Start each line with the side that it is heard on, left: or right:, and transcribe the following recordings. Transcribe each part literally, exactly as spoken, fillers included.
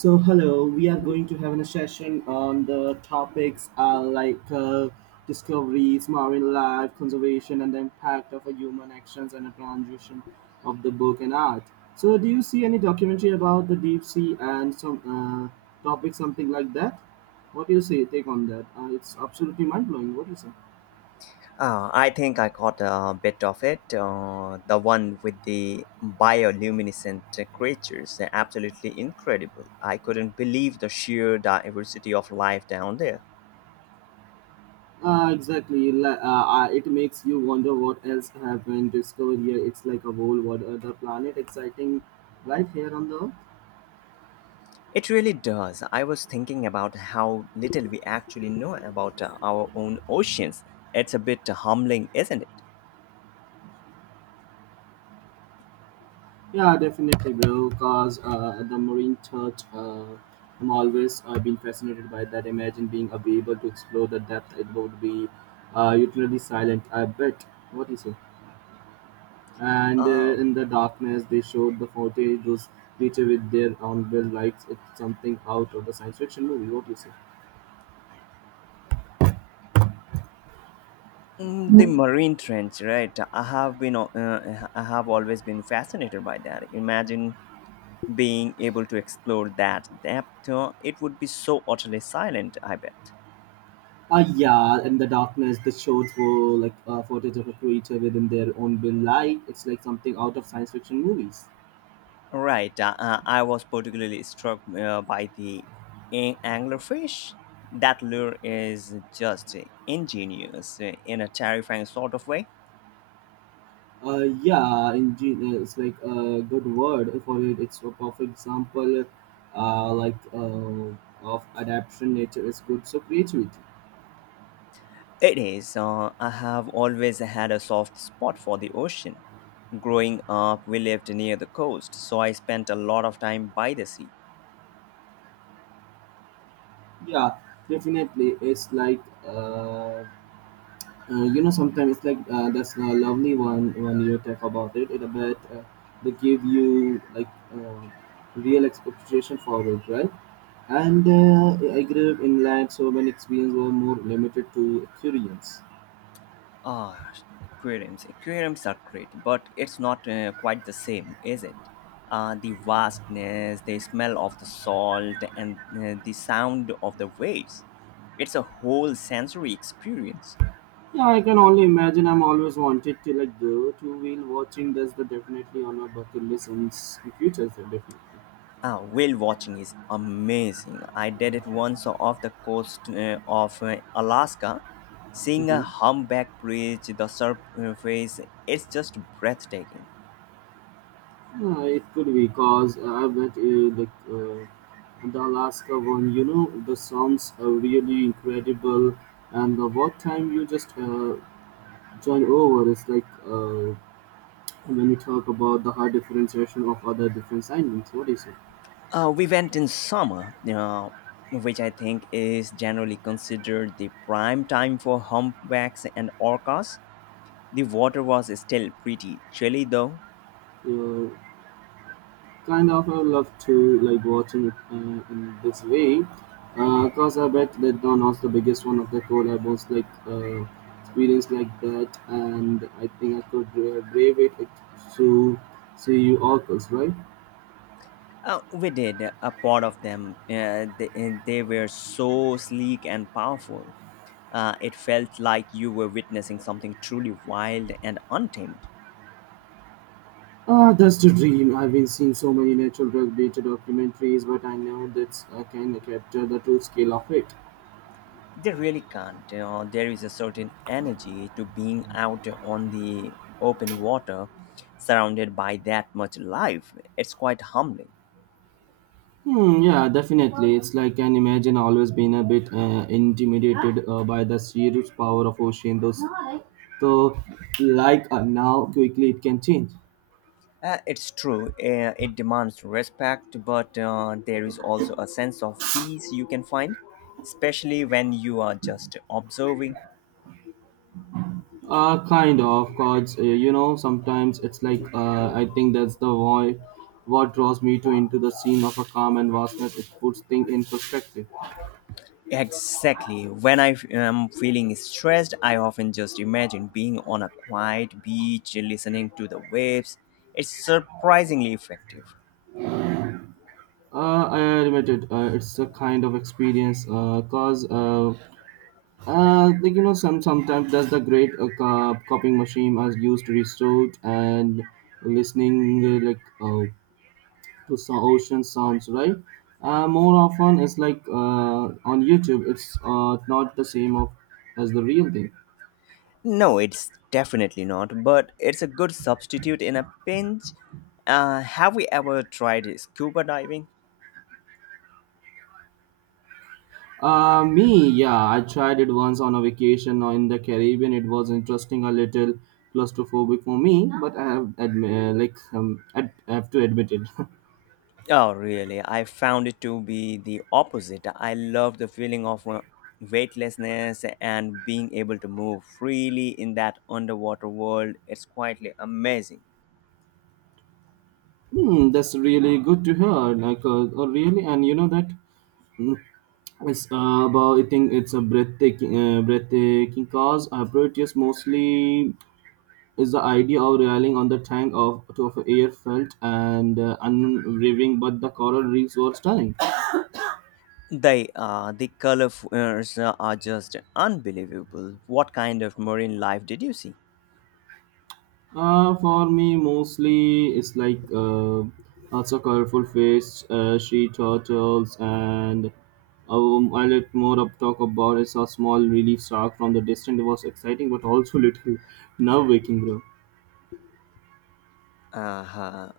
right: So hello, we are going to have a session on the topics uh, like uh, discoveries, marine life, conservation, and the impact of a human actions and a transition of the book and art. So do you see any documentary about the deep sea and some uh, topic something like that? What do you say? Take on that. Uh, it's absolutely mind blowing. What do you say?
left: Uh, I think I caught a bit of it. Uh, the one with the bioluminescent creatures, they're absolutely incredible. I couldn't believe the sheer diversity of life down there.
right: Uh, exactly. Li- Uh, uh, it makes you wonder what else have been discovered here. It's like a whole what other planet, exciting, right here on the Earth.
left: It really does. I was thinking about how little we actually know about uh, our own oceans. It's a bit humbling, isn't it?
right: Yeah, definitely, bro. Cause uh, the marine church, uh, I'm always uh, been fascinated by that. Imagine being uh, be able to explore the depth. It would be uh, utterly silent. I bet. What is it? And uh,
left: Um,
right: in the darkness, they showed the footage. Those creature with their own will lights. It's something out of the science fiction movie. What do you say?
left: mm, the marine trench, right? I have been, uh, I have always been fascinated by that. Imagine being able to explore that depth, uh, it would be so utterly silent, I bet.
right: Uh, yeah, in the darkness, the shots were like uh, footage of a creature within their own will light. It's like something out of science fiction movies.
left: Right, uh, uh, I was particularly struck uh, by the a- anglerfish. That lure is just ingenious uh, in a terrifying sort of way.
right: Uh, yeah, indeed, uh, it's like a good word for it. It's a perfect example, uh, like uh, of adaptation. Nature is good, so creativity.
left: It is. Uh, I have always had a soft spot for the ocean. Growing up, we lived near the coast, so I spent a lot of time by the sea.
right: Yeah, definitely. It's like uh, uh, you know, sometimes it's like uh, that's a lovely one when you talk about it. It about uh, they give you like uh, real expectation for it, right? And uh, I grew up in land, so when experience were more limited to experience.
left: Ah, aquariums. Aquariums are great, but it's not uh, quite the same, is it? Uh, the vastness, the smell of the salt, and uh, the sound of the waves. It's a whole sensory experience.
right: Yeah, I can only imagine. I'm always wanted to like go two wheel watching. That's the definitely on my bucket list in s- in future, so definitely.
left: Ah, whale watching is amazing. I did it once off the coast uh, of uh, Alaska. Seeing a
right: Hmm.
left: humpback bridge the surface, it's just breathtaking.
right: Yeah, it could be because I bet uh, like uh, the Alaska one. You know, the sounds are really incredible, and the what time you just uh, join over is like uh, when you talk about the hard differentiation of other different islands. What do you say?
left: Uh, we went in summer, uh, which I think is generally considered the prime time for humpbacks and orcas. The water was still pretty chilly though.
right: Yeah, kind of, I would love to like watching it uh, in this way, because I bet that Don was the biggest one of the core I was like uh, experienced like that, and I think I could uh, brave it like, to see you orcas, right?
left: Uh, we did a pot of them. Uh, they, and they were so sleek and powerful. Uh, it felt like you were witnessing something truly wild and untamed.
right: Ah, that's the dream. I've been seeing so many natural related documentaries, but I know that I can capture the true scale of it.
left: They really can't. You know, there is a certain energy to being out on the open water, surrounded by that much life. It's quite humbling.
right: Hmm, yeah, definitely. It's like an imagine always been a bit uh, intimidated uh, by the sheer power of ocean. Those, so like uh, now, quickly it can change.
left: Uh, it's true. Uh, it demands respect, but uh, there is also a sense of peace you can find, especially when you are just observing.
right: Uh, kind of, cause uh, you know sometimes it's like uh, I think that's the void what draws me to into the scene of a calm and vastness. It puts things in perspective.
left: Exactly. When I f- am feeling stressed, I often just imagine being on a quiet beach, listening to the waves. It's surprisingly effective.
right: Uh, I admit it. Uh, it's a kind of experience. Uh, cause uh, Uh, like you know, some sometimes that's the great uh, co- copying machine as used to restore and listening uh, like uh, to some ocean sounds, right? Uh, more often it's like uh, on YouTube, it's uh, not the same of as the real thing.
left: No, it's definitely not, but it's a good substitute in a pinch. Uh, have we ever tried scuba diving?
right: Uh, me, yeah, I tried it once on a vacation in the Caribbean. It was interesting, a little claustrophobic for me, but I have admi- uh, like um, I have to admit it.
left: Oh, really? I found it to be the opposite. I love the feeling of uh, weightlessness and being able to move freely in that underwater world. It's quietly amazing.
right: Hmm, that's really good to hear. Like, uh, uh, really, and you know that mm, it's uh, about. I think it's a breathtaking, uh, breathtaking cause. Uh, Proteus mostly is the idea of relying on the tank of to of air felt and uh, unraving, but the coral reefs were stunning.
left: They uh, the colors are just unbelievable. What kind of marine life did you see?
right: Uh, for me, mostly it's like uh, lots of colorful fish, uh, sea turtles, and um, I let more up talk about is a small relief shark from the distance. It was exciting, but also little nerve waking, bro.
left: Uh-huh.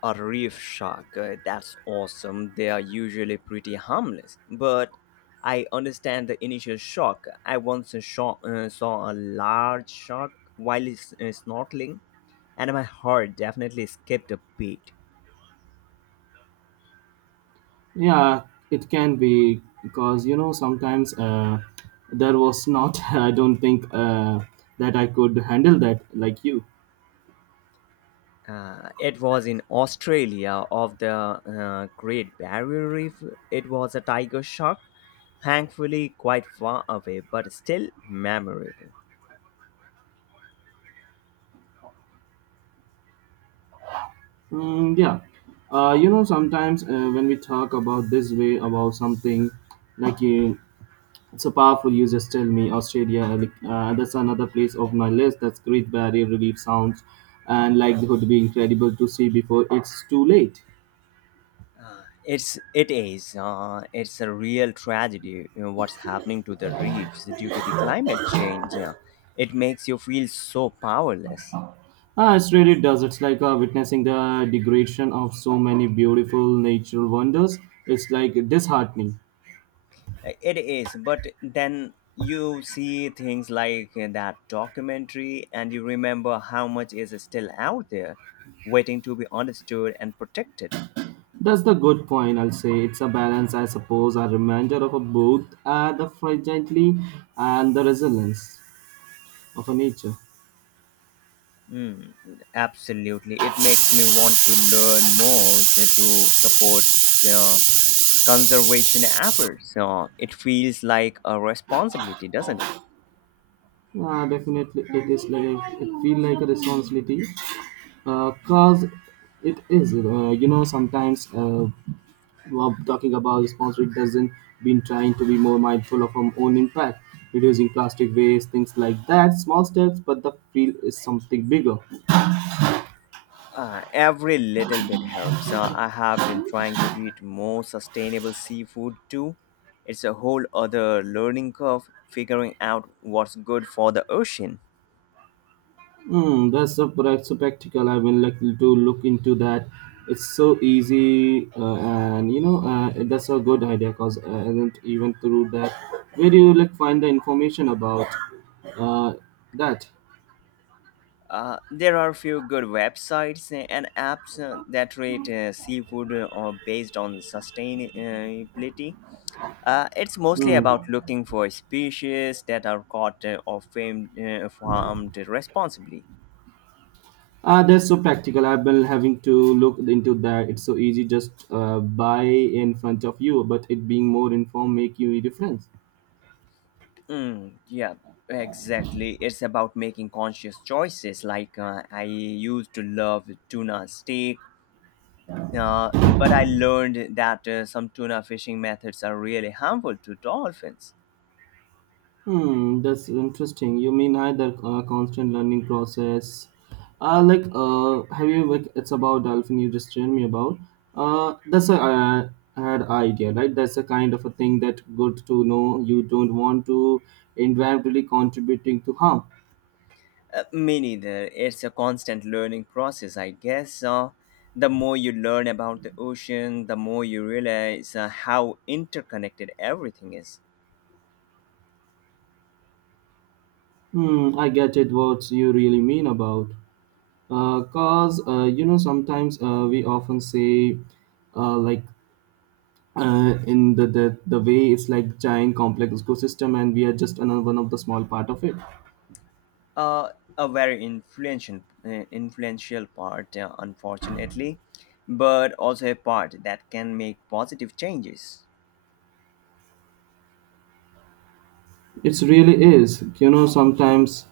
left: A reef shark, uh, that's awesome. They are usually pretty harmless, but I understand the initial shock. I once saw, uh, saw a large shark while s- uh, snorkeling, and my heart definitely skipped a beat.
right: Yeah, it can be because you know sometimes uh, there was not. I don't think uh, that I could handle that like you.
left: Uh, it was in Australia of the uh, Great Barrier Reef. It was a tiger shark, thankfully quite far away, but still memorable.
right: Mm, yeah. Uh, you know, sometimes uh, when we talk about this way about something, like you, it's a powerful. You just tell me Australia. Like, uh, that's another place of my list. That's Great Barrier Reef sounds, and like would be incredible to see before it's too late.
left: Uh, it's it is uh, it's a real tragedy, you know, what's happening to the reefs due to the climate change, yeah. It makes you feel so powerless.
right: Ah, it really does. It's like uh, witnessing the degradation of so many beautiful natural wonders. It's like disheartening.
left: Uh, it is, but then you see things like that documentary and you remember how much is still out there waiting to be understood and protected.
right: That's the good point, I'll say. It's a balance, I suppose, a reminder of a both uh, the fragility and the resilience of a nature.
left: Mm, absolutely. It makes me want to learn more, uh, to support uh, conservation efforts. Uh, it feels like a responsibility, doesn't it?
right: Yeah, definitely, it is like it feel like a responsibility, uh, cause it is. Uh, you know, sometimes uh, while talking about responsibility doesn't been trying to be more mindful of our own impact, reducing plastic waste, things like that. Small steps, but the feel is something bigger.
left: Uh, every little bit helps. Uh, I have been trying to eat more sustainable seafood too. It's a whole other learning curve figuring out what's good for the ocean.
right: Hmm, that's so, prac- so practical. I will like to look into that. It's so easy, uh, and you know uh, that's a good idea. Cause uh, I didn't even through that. Where do you like find the information about uh, that?
left: Uh, there are a few good websites and apps uh, that rate uh, seafood uh, based on sustainability. Uh, it's mostly
right: Hmm.
left: about looking for species that are caught uh, or famed, uh, farmed responsibly.
right: Ah, that's so practical. I've been having to look into that. It's so easy, just uh, buy in front of you, but it being more informed make you a difference.
left: Mm, yeah, exactly. It's about making conscious choices. Like uh, I used to love tuna steak, uh, but I learned that uh, some tuna fishing methods are really harmful to dolphins.
right: Hmm, that's interesting. You mean either uh, constant learning process, uh, like uh, have you like it's about dolphin you just told me about. Uh, that's a uh, had idea, right? That's a kind of a thing that good to know. You don't want to indirectly contributing to harm.
left: Uh, me neither. It's a constant learning process, I guess. Uh, the more you learn about the ocean, the more you realize uh, how interconnected everything is.
right: Hmm, I get it. What you really mean about? Uh, cause uh, you know sometimes uh, we often say uh, like uh, in the, the the way it's like giant complex ecosystem and we are just another one of the small part of it.
left: Uh, a very influential, uh, influential part, uh, unfortunately, but also a part that can make positive changes.
right: It's really is you know sometimes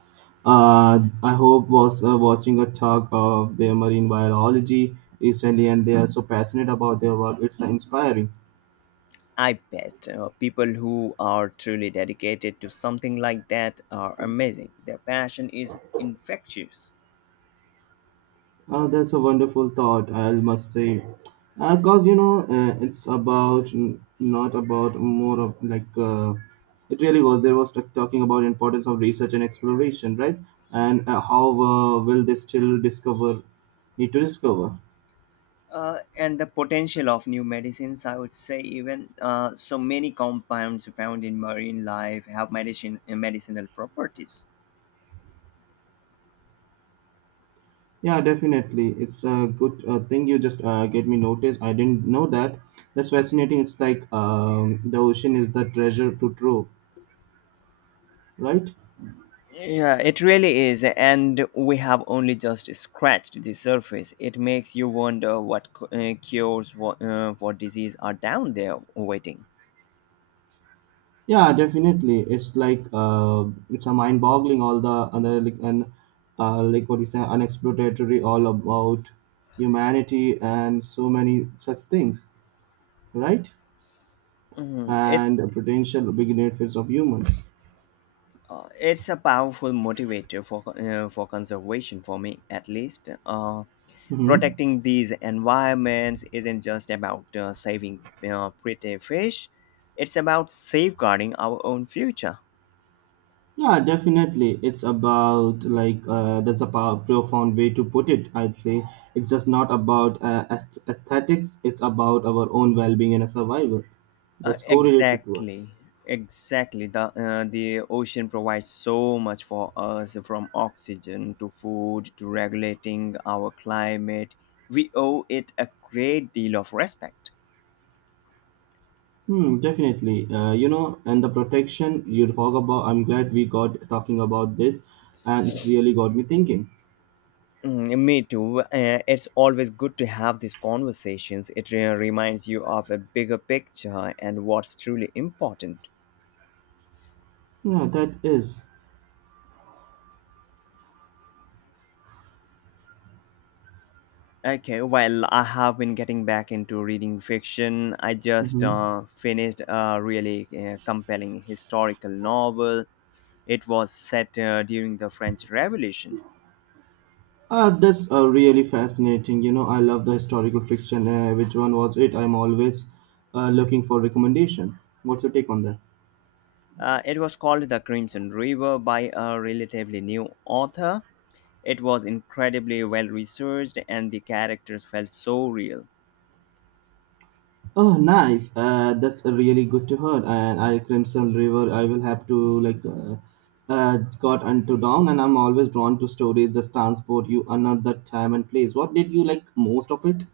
right: uh, I hope was uh, watching a talk of their marine biology recently and they are so passionate about their work. It's inspiring.
left: I bet uh, people who are truly dedicated to something like that are amazing. Their passion is infectious.
right: Uh, that's a wonderful thought, I must say. Because, you know, uh, it's about, n- not about more of like, uh, it really was. There was t- talking about importance of research and exploration, right? And uh, how uh, will they still discover, need to discover?
left: Uh, and the potential of new medicines, I would say. Even uh, so many compounds found in marine life have medicine medicinal properties.
right: Yeah, definitely. It's a good uh, thing you just uh, get me noticed. I didn't know that. That's fascinating. It's like um, the ocean is the treasure to trove, right?
left: Yeah, it really is, and we have only just scratched the surface. It makes you wonder what cu- uh, cures for, uh, for disease are down there waiting.
right: Yeah, definitely. It's like uh, it's a mind-boggling all the other like and uh, like what you say unexplored territory all about humanity and so many such things, right?
left: Mhm.
right: And
left: It
right: the potential big benefits of humans.
left: Uh, it's a powerful motivator for, uh, for conservation, for me at least. Uh,
right: Hmm.
left: protecting these environments isn't just about uh, saving uh, pretty fish, it's about safeguarding our own future.
right: Yeah, definitely. It's about like uh, that's a pow- profound way to put it. I'd say it's just not about uh, aesth- aesthetics. It's about our own well-being and survival
left: uh,
right: that's correlated to us.
left: exactly exactly. The uh, the ocean provides so much for us, from oxygen to food to regulating our climate. We owe it a great deal of respect.
right: Hmm, definitely. Uh, you know, and the protection you talk about, I'm glad we got talking about this, and it's really got me thinking.
left: Mm, me too. Uh, it's always good to have these conversations. It re- reminds you of a bigger picture and what's truly important.
right: Yeah, that is.
left: Okay, well, I have been getting back into reading fiction. I just
right: Mm-hmm.
left: uh, finished a really uh, compelling historical novel. It was set uh, during the French Revolution.
right: Uh, that's uh, really fascinating. You know, I love the historical fiction. Uh, which one was it? I'm always uh, looking for recommendation. What's your take on that?
left: Uh, it was called The Crimson River, by a relatively new author. It was incredibly well researched, and the characters felt so real.
right: Oh, nice. Uh, that's really good to hear. And I Crimson River, I will have to like uh, uh, got into down, and I'm always drawn to stories that transport you another time and place. What did you like most of it?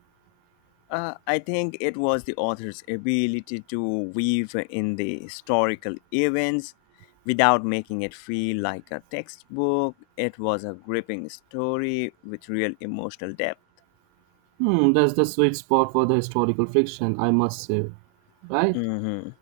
left: Uh, I think it was the author's ability to weave in the historical events without making it feel like a textbook. It was a gripping story with real emotional depth.
right: Hmm, that's the sweet spot for the historical fiction, I must say, right?
left: Mhm.